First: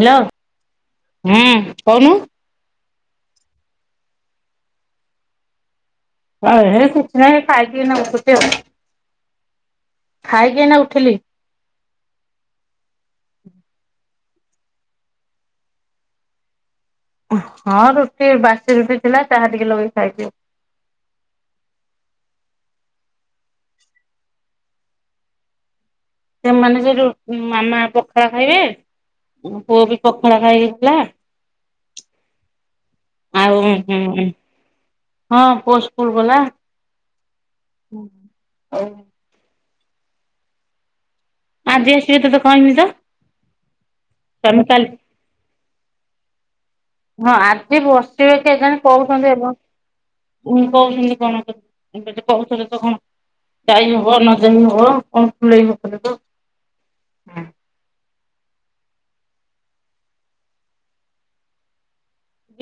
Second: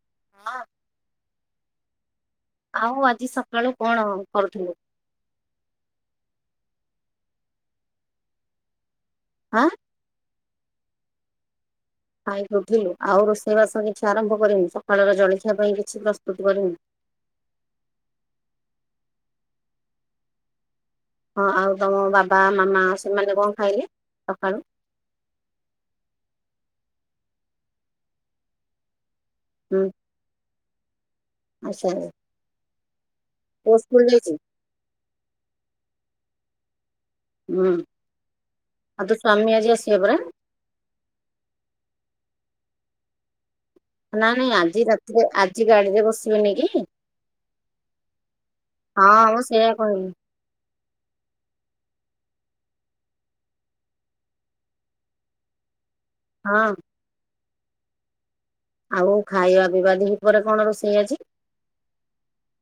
Hello! ହଁ ହୁଁ କଉନୁ? ଆଉ ଆଜି ସକାଳୁ କଣଅଁ କରୁଥୁଲୁ? [unintelligible] କିଛି ନାହିଁ ଖାଇକି ଏଇନା ଉଠୁଚି ଆଉ। ଆଁ ଖାଇକି ଏଇନା ଉଠିଲି। ଖାଇକି ଉଠିଲୁ। ଆଉ ରୋଷେଇବାସ କିଛି ଆରମ୍ଭ କରିନୁ। ସକାଳର ଜଳଖିଆ ପାଇଁ କିଛି ପ୍ରସ୍ତୁତି କରିନୁ। ଉହ୍ ହଁ ରୁଟି ବାସି ରୁଟି ଥିଲା। ଚାହା ଟିକେ ଲଗେଇ ଖାଇବି ଆଉ। ହଁ, ଆଉ ତମ ବାବା, ମାମା ସେମାନେ କଣ ଖାଇଲେ ସକାଳୁ? ଏମାନେ ସେ ଯୋଉ ଉଁ ମାମା ପଖାଳ ଖାଇବେ, ଉଁ ହୁଁ ପୁଅ ବି ପଖାଳ ଖାଇଆସିଲା। [unintelligible] ଆଉ ପୁଅ ଉହୁଁ ସ୍କୁଲ ଉଁ ଯାଇଛି ହଁ ପୋସ୍ ସ୍କୁଲ ଗଲା। ହୁଁ, ଆଉ ତ ସ୍ବାମୀ ଆଜି ଆସିବେ ପରା? ଆଜି ଆସିବେ ତତେ କହିନି ତ? ନା, ନି ତମେ ଆଜି କାଲି ରାତିରେ ଆଜି ଗାଡିରେ ବସିବେନି କି? ହଁ ଆଜି ବସିବେ କେଜାଣ ହଁ କହୁଛନ୍ତି ମୁଁ ଏବ ସେଇଆ କହିଲି ଉଁ। କଉଛନ୍ତି କଣ କହୁଥଲେ ତ କଣ ଟାଇମ୍ ହୁଅ ନ ଯେମି ହୁଅ କଣ ଖୁଲେଇବ। ହଁ। ଆଉ ଖାଇବାକୁଗା ଦିପହରେ କଣ ରୋଷେଇ ଅଛି।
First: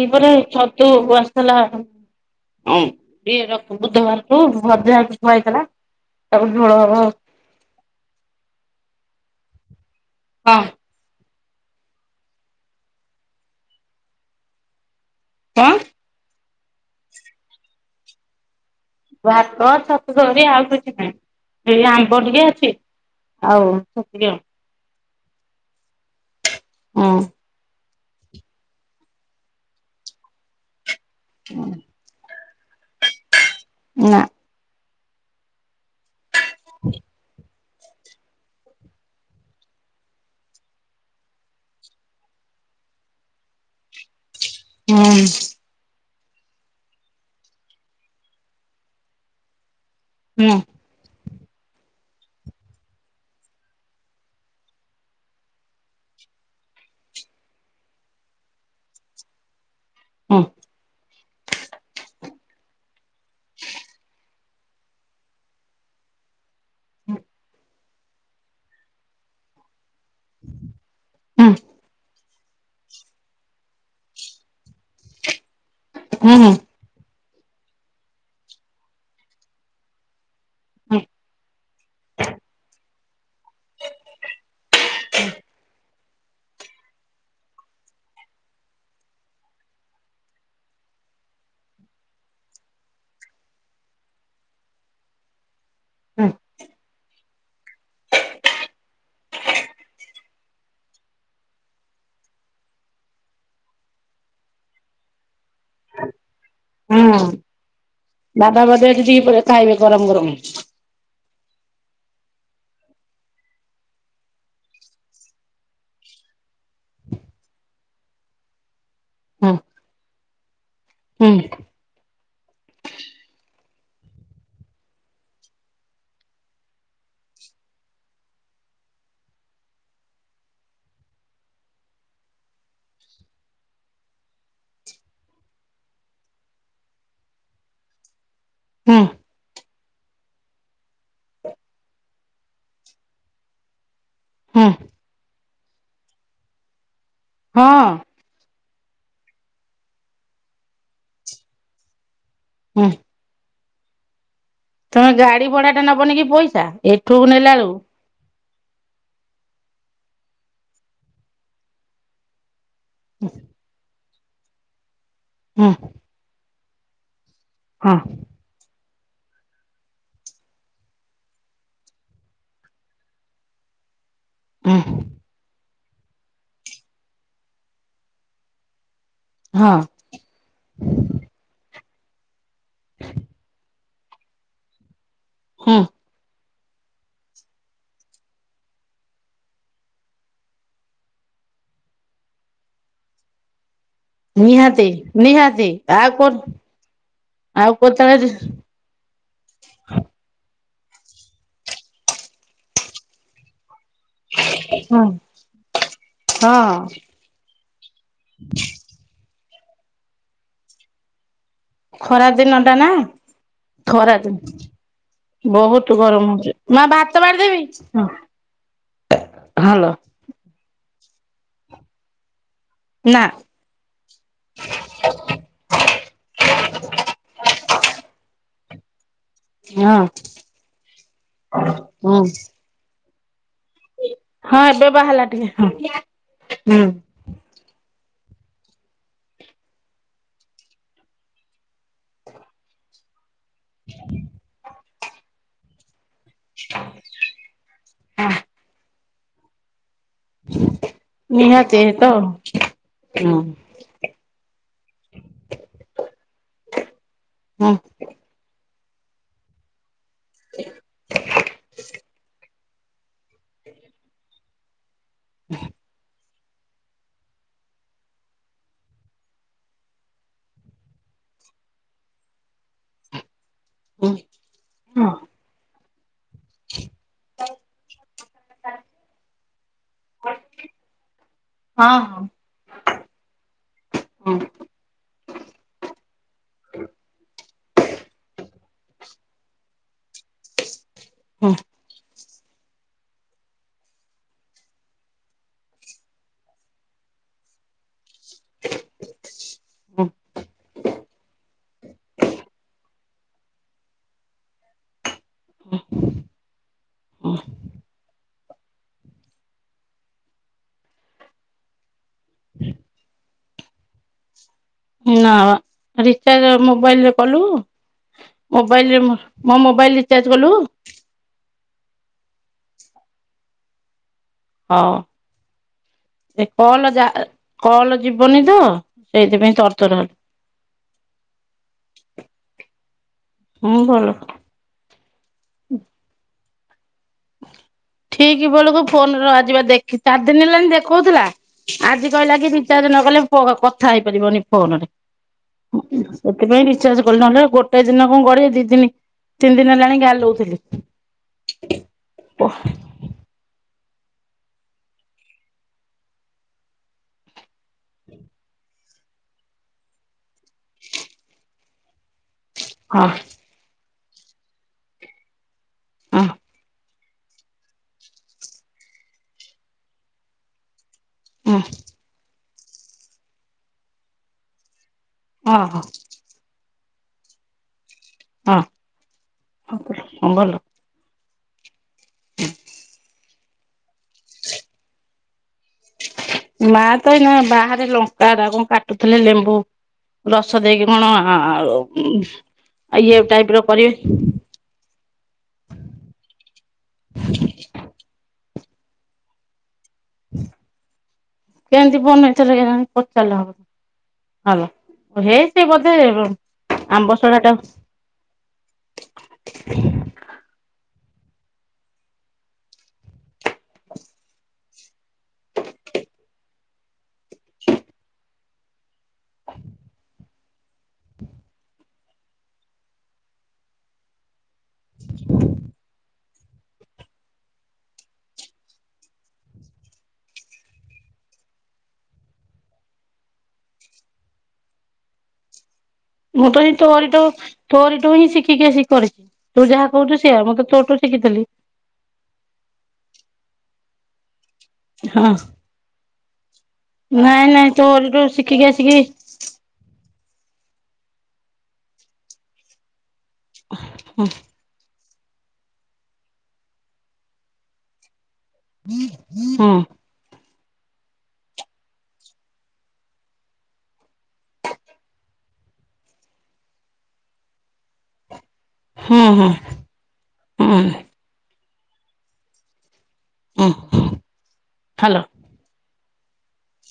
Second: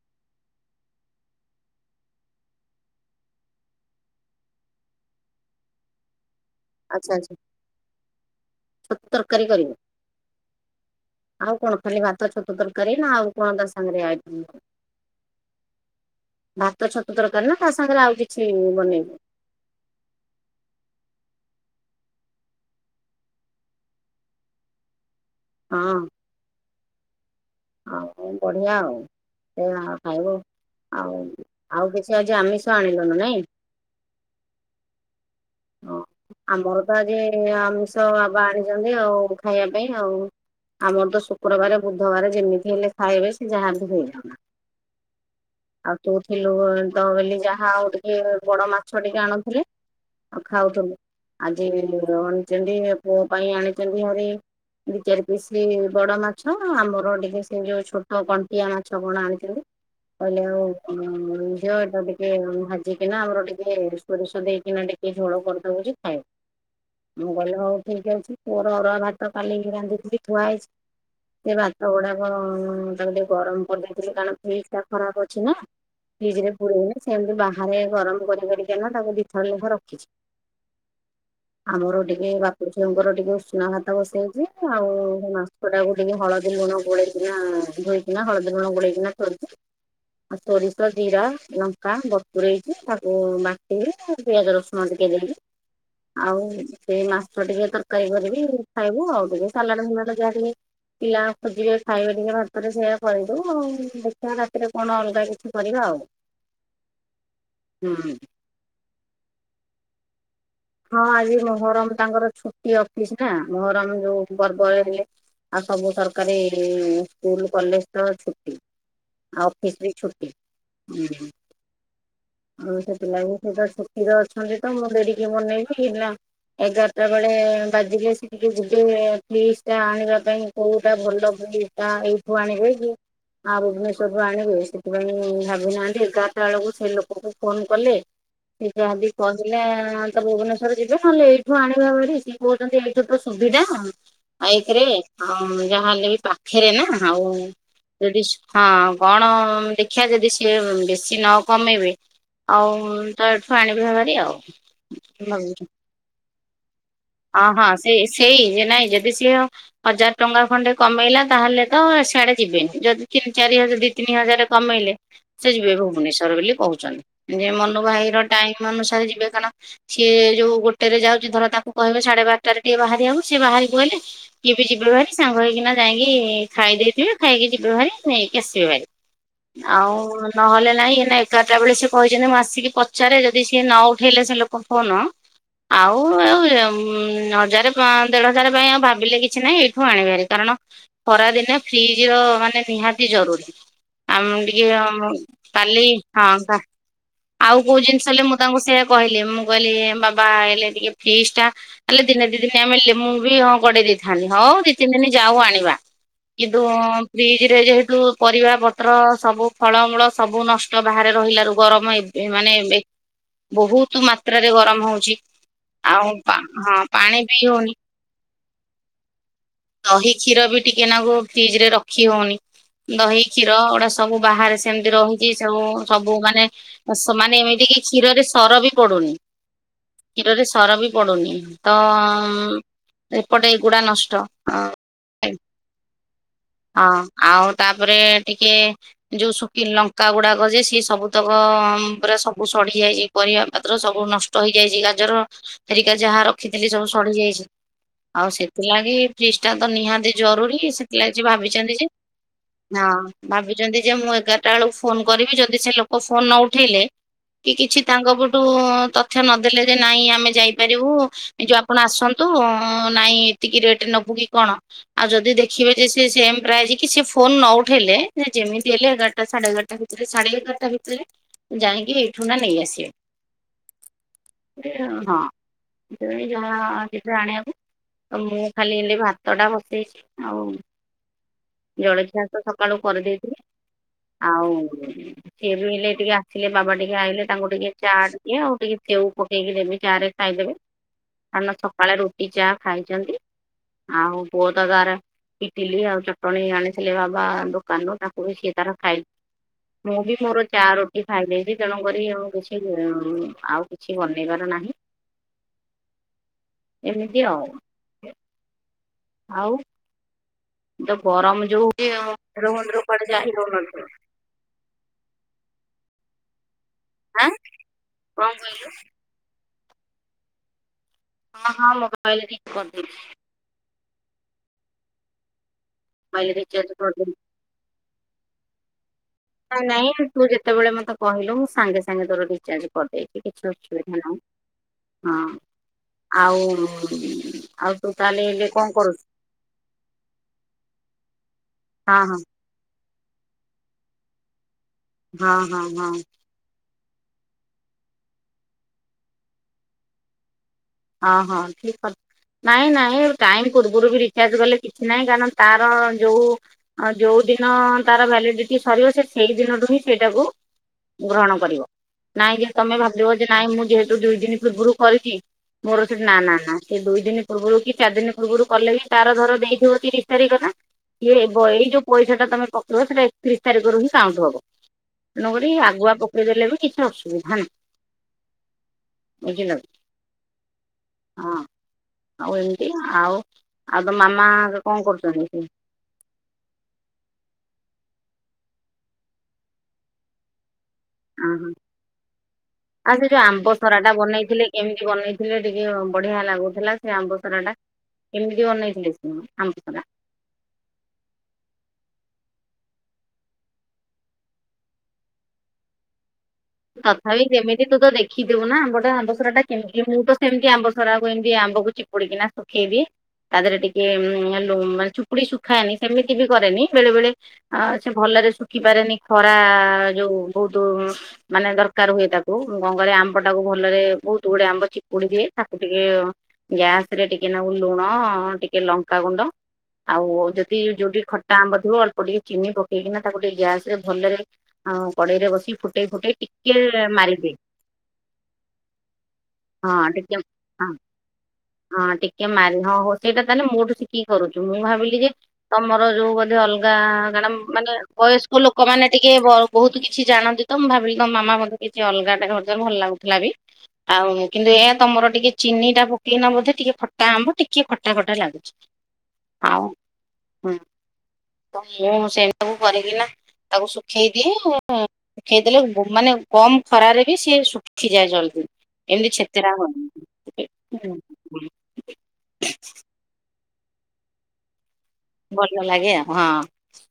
ଦିପହରେ ଛତୁ ଆସିଥିଲା ଆଉ। ହଁ ଟେ ରଖ ବୁଧବାରଠୁ ଭଜା ଥୁଆ ହେଇଥେଲା। ଆଚ୍ଛା [unintelligible] ଆଚ୍ଛା ଛତୁ ତରକାରୀ କରିବୁ। ହଁ। ଆଉ କଣ ଖାଲି ଭାତ ଛତୁ ତରକାରୀ ନା ଆଉ କଣ ତା ସାଙ୍ଗରେ ଆଇ ହ। ଭାତ ଛତୁ ତରକାରୀ ନା ତା ସାଙ୍ଗରେ ଆଉ କିଛି ବନେଇବୁ? ଭାତ ଛତୁ ଝୋଳରେ ଆଉ କିଛି ନାହିଁ। ହେଇ ଆମ୍ବ ଟିକେ ଅଛି ଆଉ ସେତିିକି ଆ ହଁ। ହଁ। ଆଉ ବଢିଆ ଆଉ ସେ ଖା ଖାଇବୁ ଆଉ ଆଉ କିଛି ଆଜି ଆମିଷ ତୁ ଆଣିଲୁନୁ ନାଇଁ। ନା ହଁ ଆମର ବା ଆଜି ଆମି ଷ ବାବା ଆଣିଛନ୍ତି ଆଉ ଖାଇବା ପାଇଁ ଆଉ ଆମର ତ ଶୁକ୍ରବାର ବୁଧବାର ଯେମିତି ହେଲେ ଖାଇବେ ସେ ଯାହା ବି ହୁଏ। ହୁଁ। ଅ ତୁ ଥିଲୁ ବୋ ତ ବୋଲି ଯାହା ଆଉ ଟିକିଏ ବଡ ମାଛ ଟିକେ ଆଣୁଥିଲେ। ଆଉ ହୁଁ ଖାଉଥିଲୁ ଆଜି ଅଣିଛନ୍ତି ପୁଅ ପାଇଁ ଆଣିଛନ୍ତି ଭାରି ଦି ଚାରି ପିସ ଲି ବଡ ମାଛ ଆମର ଟିକେ ଏ ଯୋଉ ଛୋଟ କଣ୍ଟିଆ ମାଛ କଣ ଆଣିଛନ୍ତି ହୁଁ ହୁଁ କହିଲେ ଆଉ ଉଁ ଉଁ ଝିଅ ଏଟା ଟିକେ ଭାଜିକିନା ଆମର ଟିକେ ସୋରିଷ ଦେଇ ଏଇନା ଟିକେ ଝୋଳ କରିଦବୁ ଯେ ଖାଏ ମୁଁ ଗଲେ ହଉ କିଣିକି ଆଣିଥିଲୁ ପୁଅର ଅରୁଆ ଭାତ କାଲିକି ରାନ୍ଧିଥିଲି ଥୁଆ ହେଇଛି ହୁଁ। ସେ ଭାତ ବଢା ହଁଁ ତାକୁ ଟିକେ ଗରମ କରିଦେଇଥିଲି କାରଣ ଫ୍ରିଜ ଟା ଖରାପ ଅଛି ନା ହୁଁ ଫ୍ରିଜରେ ପୁରୋଇନି। ସେମିତି ବାହାରେ ଗରମ କରି କରିକାନା ତାକୁ ଦିଇଥର ଲେଖା ରଖିଛି। ହୁଁ। ଆମର ଟିକେ ବାପ ଝିଅଙ୍କର ଟିକେ ଉଷୁନା ଭାତ ବସେଇଛି ଆଉ ମାଂସଟାକୁ ଟିକେ ହଳଦୀ ଲୁଣ ଗୋଳେଇକି ନା ଧୋଇକିନା ହଳଦୀ ଲୁଣ ଗୋଳେଇକିନା ଖରଡୁଛି। ଆଉ ସୋରିଷ ଜିରା ଲଙ୍କା ବରପୁରେଇକି ତାକୁ ବାଟିବେ ଆଉ ପିଆଜ ରସୁଣ ଦେଇି କେ [unintelligible] ଆଉ ସେ ମାଛ ଟିକେ ତରକାରୀ କରିବି ଖାଇବୁ ଆଉ ଟିକେ ସାଲାଡ ମାଲାଡ ଯାହା ଟିକେ ପିଲା [unintelligible] ଖାଇବା ଟିକେ ଭାତରେ ସେୟା ଖୁଆଇ ଦବୁ ଆଉ ଦେଖିବା ରାତିରେ କଣ ଅଲଗା କିଛି କରିବା ଆଉ ହଁ ହୁଁ। ବାବା ବଧେ ଆଜି ଦିପହରରେ ଖାଇବେ ଗରମ ଗରମ ହଁ ଆଜି ମହରମ ତାଙ୍କର ଛୁଟି ଅଫିସ ନା ମହରମ ଯୋଉ ବରବୟ ହେଲେ ଆଉ ସବୁ ସରକାରୀ ସ୍କୁଲ କଲେଜ ତ ଛୁଟି ଆଉ ହୁଁ ଅଫିସ ବି ଛୁଟି। ହୁଁ। ଆଉ ସେ ପିଲା ବି ସେ ତ ଛୁଟିରେ ଅଛନ୍ତି ତ ମୁଁ ତାଙ୍କୁ ଦେଇଦେଇ ଇଏ ମନେଇକି ଥିଲା ଏଗାରଟା ବେଳେ ବାଜିଲେ ସେ ଟିକେ ଯିବେ ଫ୍ରିଜ ଟା ଆଣିବା ପାଇଁ କୋଉଟା ଭଲ ଭ୍ଲୁଟା ଏଇଠୁ ଆଣିବେ କି? ଆଉ ଭୁବନେଶ୍ୱରରୁୁ ଆଣିବେ ସେଥିପାଇଁ ଭାବି ନାହାନ୍ତି ଏଗାରଟା ବେଳକୁ ସେ ଲୋକଙ୍କୁ ଫୋନ କଲେ ସେ ହୁଁ ଯାଦି କହିଲା। ତ ଭୁବନେଶ୍ଵର ଯିବେ ନହେଲେ ଏଇଠୁ ଆଣିବେ ଭାରି ସିଏ କହୁଚନ୍ତି ଏଇଠୁ ତ ସୁବିଧା। ହୁଁ ବାଇକରେ ଆଉ ଯାହାହେଲେ ବି ପାଖରେ ନା ଆଉ ହଁ ଯଦି ସୁ ହଁ କଣ ଦେଖିଆ। ଯଦି ସିଏ ବେଶୀ ନ କମେଇବେ ଆଉ ହୁଁ। ତ ଏଠୁ ଆଣିବେ ଭାରି ଆଉ। ତମେ ଗାଡି ଭାବୁଛୁ। ଭଡା ଟା ନବନି କି ପଇସା ଏଠୁକୁ ହଁ ନେଲା ହଁ ବେଳକୁ। ସେଇ ସେଇ ଯେ ନାଇଁ ଯଦି ସିଏ ହଜାର ଟଙ୍କା ଖଣ୍ଡେ କମେଇଲା ତାହେଲେ ତ ସ୍ୟାଡେ ଯିବେନି। ଯଦି ତିନ ଚାରି ହଜା-ଦି ତିନି ହଜାର କମେଇଲେ ସେ ହୁଁ ଯିବେ ଭୁବନେଶ୍ୱର ବୋଲି କୋହୁଚନ୍ତି। ଯେ ମନୁ ହଁ ଭାଇ ର ଟାଇମ ଅନୁସାରେ ଯିବେ କାରଣ ସିଏ ଯୋଉ ଗୋଟେରେ ଯାଉଛି ଧର ତାକୁ ମୁଁ କହିବି ସାଢେ ବାରଟାରେ ଟିକେ ବାହାରିବାକୁ ସିଏ ବାହାରିପଇଲେ ଇଏ ବି ଯିବେ ହୁଁ। ଭାରି ସାଙ୍ଗ ହେଇକିନା ଯାଇକି ଖାଇ ଦେଇଥିବେ ଖାଇକି ଯିବେ ଭାରି ନେଇକି ଆସିବେ ହେରି ହଁ ଆଉ ନହେଲେ ନାଇଁ ଏନା ଏଗାରଟା ବେଳେ ସିଏ କହିଛନ୍ତି ମୁଁ ଆସିକି ପଚାରେ ଯଦି ସିଏ ନ ଉ ଉଠେଇଲେ ସେ ଲୋକ ଫୋନ ହଁ ଆଉ ଏ ଅମ୍-ହଜାରେ ପାଁ-ଦେଢ ହଜାରେ ପାଇଁ ଆଉ ଭାବିଲେ କିଛି ନାହିଁ ଏଇଠୁ ଆଣିବେ ହାରି କାରଣ ଖରାଦିନ ଫ୍ରିଜ ର ମାନେ ନିହାତି ଜରୁରୀ। ଆମେ ବି ଟିକେ ନିହାତି ଆମ ନିହାତି କାଲି ଆଉ କୋ ହନ୍ତା। ଆଉ କୋଉ ଜିନିଷ ହେଲେ ମୁଁ ତାଙ୍କୁ ସେୟା କହିଲି ମୁଁ କହିଲି ବାବା ଏଲେ ଟିକେ ଫିସଟା ହେଲେ ଦିନେ ଦି ଦିନେ ନ ମିଳିଲେ ମୁଁ ବି ହଁ ଗଡେଇ ଦେଇଥି ତାଲେ ହଉ ଦି ତିନି ହଁ ଦିନ ଯାଉ ଆଣିବା କିନ୍ତୁ ହଁ ଉଁ ଫ୍ରିଜ ରେ ଯେହେତୁ ପରିବା ପତ୍ର ସବୁ ଫଳମୂଳ ସବୁ ନଷ୍ଟ ବାହାରେ ରହିଲାରୁୁ। ଗରମ ଏବେ ଖରା ମାନେ ଦିନ ଟା ଏବେ ନା ବୋହୁତୁ ଖରା ମାତ୍ରାରେ ଗରମ ହୋଉଚି ଆଉ ହଁ ଯେ ମା ପାଣି ଭାତ ପିଇ ବାଢ଼ିଦେବି ହଉନି ହଁ ହଲୋ ଦହି କ୍ଷୀର ବି ଟିକେନାକୁ ଫ୍ରିଜରେ ରଖି ହୋଉନି। ଦହି ନା କ୍ଷୀର ଗୁଡା ସବୁ ବାହାରେ ସେମିତି ରହିକି ସବୁ ସବୁ ମାନେ ସେମାନେ ଏମିତି କି କ୍ଷୀରରେ ସର ବି ପଡୁନି ହଁ କ୍ଷୀରରେ ସର ବି ତ ହୁଁ ଏ ପଟେଇ ଗୁଡା ନଷ୍ଟ ହ ହଁ ଏବେ ବାହାରିଲା ଟିକେ ହଁ ହୁଁ ହଁ ଆଉ ତାପରେ ଟିକିଏ ଯୋଉ ଶୁକି ଲଙ୍କାଗୁଡାକ ଯେ ସିଏ ସବୁତକ ଅମ୍-ପରା ସବୁ ସଢିଯାଇଚି ପରିବା ପତ୍ର ସବୁ ନଷ୍ଟ ହେଇଯାଇଚି ଗାଜର ଫେରେଇକି ଆସ୍ ଯାହା ରଖିଥିଲି ସବୁ ସଢିଯାଇଚି ଆଉ ସେଥିଲାଗି ଫ୍ରିଜଟା ତ ନିହାତି ଜରୁରୀ ସେଥିଲାଗି ଆଜି ଭାବିଚନ୍ତି ନିହାତି ଯେ ତ ହୁଁ ହଁ ଭାବିଛନ୍ତି ଯେ ମୁଁ ଏଗାରଟା ବେଳକୁ ଫୋନ କରିବି ଯଦି ସେ ଲୋକ ଫୋନ ନ ଉଠେଇଲେ କି ହୁଁ କିଛି ତାଙ୍କ ପଟୁ ତଥ୍ୟ ନଦେଲେ ଯେ ନାଇଁ ଆମେ ଯାଇପାରିବୁ ଏ ଯୋଉ ଆପଣ ଆସନ୍ତୁ ହଁ ନାଇଁ ଏତିକି ରେଟେ ନୋବୁ କି କଣ ଆଉ ଯଦି ଦେଖିବେ ଯେ ସିଏ ସେମ୍ ଆଜି କି ସେ ଫୋନ ନ ଉଠେଇଲେ ଯେମିତି ହେଲେ ଏଗାରଟା ସାଢେ ଏଗାରଟା ଭିତରେ ସାଢେ ଏଗାରଟା ଭିତରେ ଯାଇଁକି ଏଇଠୁ ନା ନେଇ ହୁଁ ଆସିବେ ତି ହଁ। ଏବେବି ଯାହା ଦେଇଥିଲେ ଆଣିବାକୁ ଆଉ ମୁଁ ଖାଲି ଏଇଲେ ଭାତଟା ବସେଇଚି ଆଉ ହଁ ଜଳଖିଆ ହଁ ତ ସକାଳୁ କରିଦେଇଥିଲେ ଆଉ ସିଏ ବି ହେଲେ ଟିକେ ଆସିଲେ ବାବା ଟିକେ ଆଇଲେ ତାଙ୍କୁ ଟିକେ ଚାଟ୍ ଦିଏ ଆଉ ଟିକେ ସେଉ ପକେଇକି ଦେବି ଚାରେ ଖାଇଦେବେ ହୁଁ କାରଣ ସକାଳେ ରୁଟି ଚା ଖାଇଚନ୍ତି। ଆଉ ପୁଅ ତ ଘରେ ଇଟିଲି ଆଉ ଚଟଣି ଆଣିଥିଲେ ବାବା ଦୋକାନରୁ ତାକୁ ବି ସିଏ ତାର ଖାଇ ମୁଁ ହୁଁ ବି ମୋର ଚା ରୋଟି ଖାଇଦେଇଚି ତେଣୁକରି ଆଉ କିଛି [unintelligible] ଆଉ କିଛି ବନେଇବାର ନାହିଁ। ଏମିତି ଆଉ। ଆଉ। ତ ଗରମ ଯୋଉ ହୋଉଚି ଆଉ ନା ରିଚାର୍ଜ ମୋବାଇଲରେ ଆଁ କଲୁ କଣ କହିଲୁ ମୋବାଇଲରେ ମୋ ମୋ ମୋବାଇଲ୍ ରିଚାର୍ଜ କଲୁ? ହଁ ହଁ ମୋବାଇଲରେ ଠିକ୍ କରିଦେଇଚି। ହଁ ମୋବାଇଲ ଏ ରିଚାର୍ଜ କଲ କରିଦେଇଛି ଯାର କଲ ଯିବନି ତ? ସେଇଥିପାଇଁ ନାଇ ତରତର ନାଇଁ ହେଲି ତୁ ଯେତେବେଳେ ମତେ କହିଲୁ ମୁଁ ସାଙ୍ଗେ ସାଙ୍ଗେ ତୋର ରିଚାର୍ଜ କରିଦେଇଛି କିଛି ହୁଁ ଅସୁବିଧା ଭଲ ନାହିଁ। ହଁ ଆଉ। ଆଉ ତୋ ଠିକ ବେଳକୁ ଫୋନ ର ଆଜିିବା ଦେଖି ଚାରି ଦିନ ହେଲାଣି ଦେଖଉଥିଲା ହଁ ଆଜି ହଁ କହିଲା କି ରିଚାର୍ଜ୍ ନ କଥା ହେଇପାରିବନି ଫୋନରେ ହଁ ହଁ ହଁ ସେଥିପାଇଁ ରି ଚାର୍ଜ କଲେ ନହେଲେ ଗୋଟେ ଦିନ କଣ ଗଡିବ ଦି ଦିନ ତିନ ଦିନ ହେଲାଣି ଗାଲୋଉଥିଲି। ହଁ ହଁ ଠିକ ଅ ନାଇଁ ନାଇଁ ଟାଇମ ପୂର୍ବରୁ ବି ରେଚର୍ଜ କଲେ କିଛି ନାହିଁ କାରଣ ତାର ଯୋଉଡ଼ିନ ତାର ଭ୍ୟାଲିଡିଟି ସ ରିବ ସେ ସେଇ ଦିନଠୁ ହିଁ ସେଇଟାକୁ ଗ୍ରହଣ କରିବ ନାଇଁ ଯେ ତମେ ହଁ ଭାବିବ ଯେ ନାଇଁ ମୁଁ ଯେହେତୁ ଦୁଇ ଦିନ ପୂର୍ବରୁ କରିଛି ମୋର ସେଠି ହଁ ନା-ନା-ନା [unintelligible] ଦିନ ପୂର୍ବରୁ କି ଚାରି ଦିନ ପୂର୍ବରୁ କଲେ ବି ତାର ଧର ଦେଇଥିବ ତିରିଶ ତାରିଖ ନା। ଇଏ ଏଇ ଯୋଉ ପଇସା ଟା ତମେ ପକେଇବ ସେଇଟା ଏକତିରିଶ ତାରିଖରୁ ହିଁ କାଉଣ୍ଟ ହବ। ତେଣୁକରି ଓହୋ ଆଗୁଆ ପକେଇ ଦେଲେ ବି କିଛି ଅସୁବିଧା ନାହିଁ। ବୁଝିଲ କି ହଁ ଭଲ। ହଁ ଆଉ ଏମିତି ଆଉ ଆଉ ତ ମାମା କଣ କରୁଛନ୍ତି? ମା ତ ଏଇନା ବାହାରେ ଲଙ୍କାଟା କଣ କାଟୁଥିଲେ ଲେମ୍ବୁ ରସ ଦେଇକି କଣ ଓହୋ। ଆଉ। ଆଉ ସେ ଯୋଉ ଆମ୍ବସରା ଟା ବନେଇଥିଲେ କେମିତି ବନେଇଥିଲେ ଟିକେ ବଢିଆ ଲାଗୁଥିଲା ସେ ଆମ୍ବ ସରା ଟା କେମିତି ବନେଇଥିଲେ ସେ ଆମ୍ବସରା। କେନ୍ତି ଵନେଇଥିଲେ କେଜାଣି ପଚାରିଲେ ହବ। ହଲ ହେଇ ସେ ବୋଧେ ଆମ୍ବ ତଥାପି ସଢାଟା ଯେମିତି ତୁ ତ ଦେଖିଥିବୁ ନା ଗୋଟେ ଆମ୍ବସରାଟା କେମିତି ମୁଁ ତ ସେମିତି ଆମ୍ବ ସରାକୁ ଏମିତି ଆମ୍ବକୁ ଚିପୁଡିକିନା ଶୁଖେଇଦିଏ ତା ଦେହରେ ଟିକେ ଚୁପୁଡି ଶୁଖାଏନି ସେମିତି ବି କରେନି ବେଳେ ବେଳେ ସେ ଭଲରେ ଶୁଖିପାରେନି ଖରା ଯୋଉ ବହୁତ୍ ମାନେ ଦରକାର ହୁଏ ତାକୁ ଗଙ୍ଗଳି ଆମ୍ବ ଟାକୁ ଭଲରେ ବହୁତ ଗୁଡେ ଆମ୍ବ ଚିପୁଡି ଦିଏ ତାକୁ ଟିକେ ଗ୍ୟାସ ରେ ଟିକେ ନାଗୁ ଲୁଣ, ଟିକେ ଲଙ୍କାଗୁଣ୍ଡ ଆଉ ଯଦି ଯୋଉଟି ଖଟା ଆମ୍ବ ଥିବ ଅଳ୍ପ ଟିକେ ଚିନି ପକେଇକିନା ତାକୁ ଟିକେ ଗ୍ୟାସରେ ଭଲରେ ଆଉ କଡେଇରେ ବସି ଫୁଟେଇ ଫୁଟେ ମୁଁ ତ ହିଁ ତୋରିଠୁ ତୋରିଠୁ ହିଁ ଶିଖିକି ଆସି କରିଛି ତୁ ଯାହା ହଁ ଟିକେ କହୁଛୁ ସେୟା ମୁଁ ହଁ ତ ତୋଠୁ ଶିଖିଥେଲି। ହଁ ଟିକେ ମାନ ହଉ ସେଇଟା ତାହେଲେ ମୋଠୁ ଶିଖିକି କରୁଛ। ମୁଁ ଭାବିଲି ଯେ ହଁ ତମର ଯୋଉ ବୋଧେ ଅଲଗା କାରଣ ନାଇଁ ମାନେ ନାଇଁ ତୋରିଠୁ ବୟସ୍କ ଶିଖିକି ଲୋକମାନେ ଆସିକି ଟିକେ ବହୁତ୍ କିଛି ଜାଣନ୍ତି। ତ ମୁଁ ଭାବିଲି ତମ ମାମା ବୋଧେ କିଛି ଅଲଗା ଟା କରି ଭଲ ଲାଗୁଥିଲା ବି ଆଉ ହୁଁ କିନ୍ତୁ ଏହା ତମର ଟିକେ ଚିନି ଟା ପକେଇନା ବଧେ ଟିକେ ଖଟା ଆମ୍ବ ଟିକେ ଖଟା ଖଟା ଲାଗୁଛି। ଆଉ ହୁଁ। ହୁଁ ତ ମୁଁ ସେ ସବୁ କରିକିନା ତାକୁ ଶୁଖେଇଦିଏ ଶୁଖେଇଦେଲେ ମାନେ କମ୍ ଖରାରେ ବି ସିଏ ଶୁଖିଯାଏ ଜଲ୍ଦି। ଏମିତି ହୁଁ ଛେଚେରା [unintelligible] ହୁଁ ହୁଁ। [inaudible] ହଁ। ଭଲଲ ଲାଗେ ଆଉ ହଁ।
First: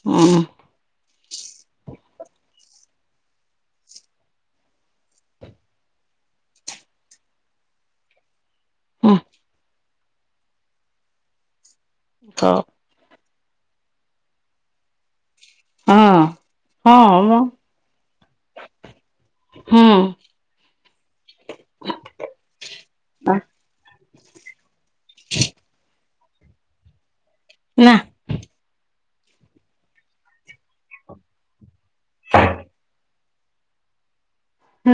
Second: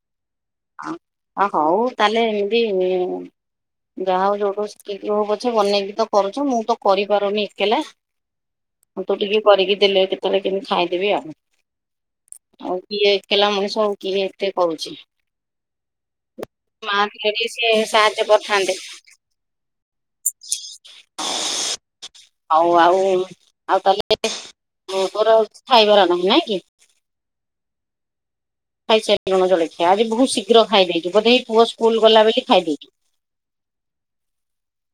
ହୁଁ। ହ ହଉ ତାହେଲେ ଏମତି। ଯାଆହଉ ଯୋଉଠୁ ଶିଖିକି ହୋଉ ପଛେ ବନେଇକି ତ କରୁଚ ମୁଁ ତ କରିପାରୁନି ଏକଲା। ମୁଁ ହୁଁ ତୁ ଟିକି କରିକି ଦେଲେ କେତେବେଳେ କେମିତି ଖାଇଦେବି ହଉ ଆଉ। ଏକେଲା ମଣିଷ କୁ କିଏ ଏତେ କରୁଚି। ହଁ ମା ହଁ ଥିଲେ ମ ଟିକେ ସିଏ ସାହାଯ୍ୟ କରିଥାନ୍ତେ। ହୁଁ। [unintelligible] ହଉ ଆଉ ଆଉ ତାହେଲେ, ତୋର ଖାଇବାର ନାହିଁ। ନାଇଁ କି। ନା। ଖାଇ ସାରିଲୁଣୁ ଜଳଖିଆ ଆଜି ବହୁତ ଶୀଘ୍ର ଖାଇଦେଇଚୁ। ବୋଧେ ଏଇ ପୁଅ ସ୍କୁଲ ଗଲା ବୋଲି ଖାଇଦେଇଚୁ। [inaudible]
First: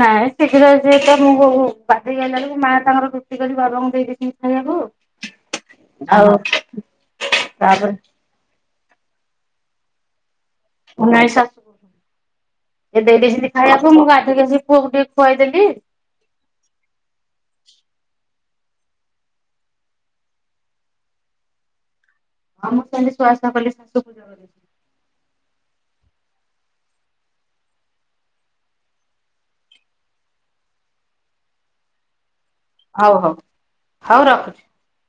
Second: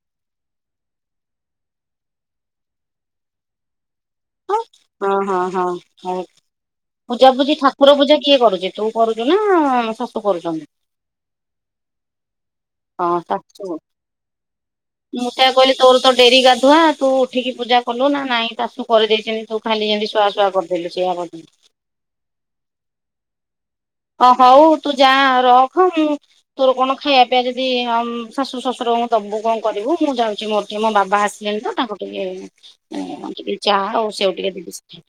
ନାଇଁ ଶୀଘ୍ର ଯିଏ ତ ମୁଁ [unintelligible] ଗାଧେଇ ଆଇଲା ବେଳକୁ ମା ତାଙ୍କର ରୁଟି କରିକି ବାବାଙ୍କୁ ଦେଇ ଦେଇ ହ ହଁ ହଁ ହଁ ହୋଉ ଆଉ ପୂଜା ପୂଜି ତାପରେ ଠାକୁର ପୂଜା କିଏ କରୁଚି? ତୁ କରୁଚୁ ନା ଶାଶୁ କରୁଚନ୍ତି? ଉଁ ନାଇଁ ସା ହଁ ଶାଶୁ ପୁଅକୁ ଟିକେ ମୁଁ ସେଇୟା ଖୁଆଇଦେଲି କହିଲି ତୋର ତ ଡେରି ଗାଧୁଆ ତୁ ଉଠିକି ପୂଜା କଲୁ ନା ନାଇଁ ଶାଶୁ କରିଦେଇଚନ୍ତି। ତୁ ଖାଲି ଏମିତି ସ୍ୱାହା ସ୍ୱାହା କରିଦେଲୁ, ସେଇଆ ଭାବିଲି ଆଉ ମୁଁ ସେମିତି ଶୁଆଶୁଆ କଲି ଶାଶୁକୁ। ଅ ହଉ ତୁ ଯା ର ହଁ ମୁଁ ତୋରୋ କଣ ଖାଇବା ପିଆ ଯଦି ଅମ୍ ଶାଶୁ ଶଶୁରଙ୍କୁ ଦୋବୁ କଣ କରିବୁ? ମୁଁ ଯାଉଚି ମୋର ଟିକେ ମୋ ବାବା ଆସିଲେଣି। ତ ତାଙ୍କୁ ଟିକେ ଏଁ ହଉ ହଉ ଟିକେ ଚାହା ଆଉ ହଉ ସେଉ ରଖୁଛି। ଟିକେ ଦେବି ସେ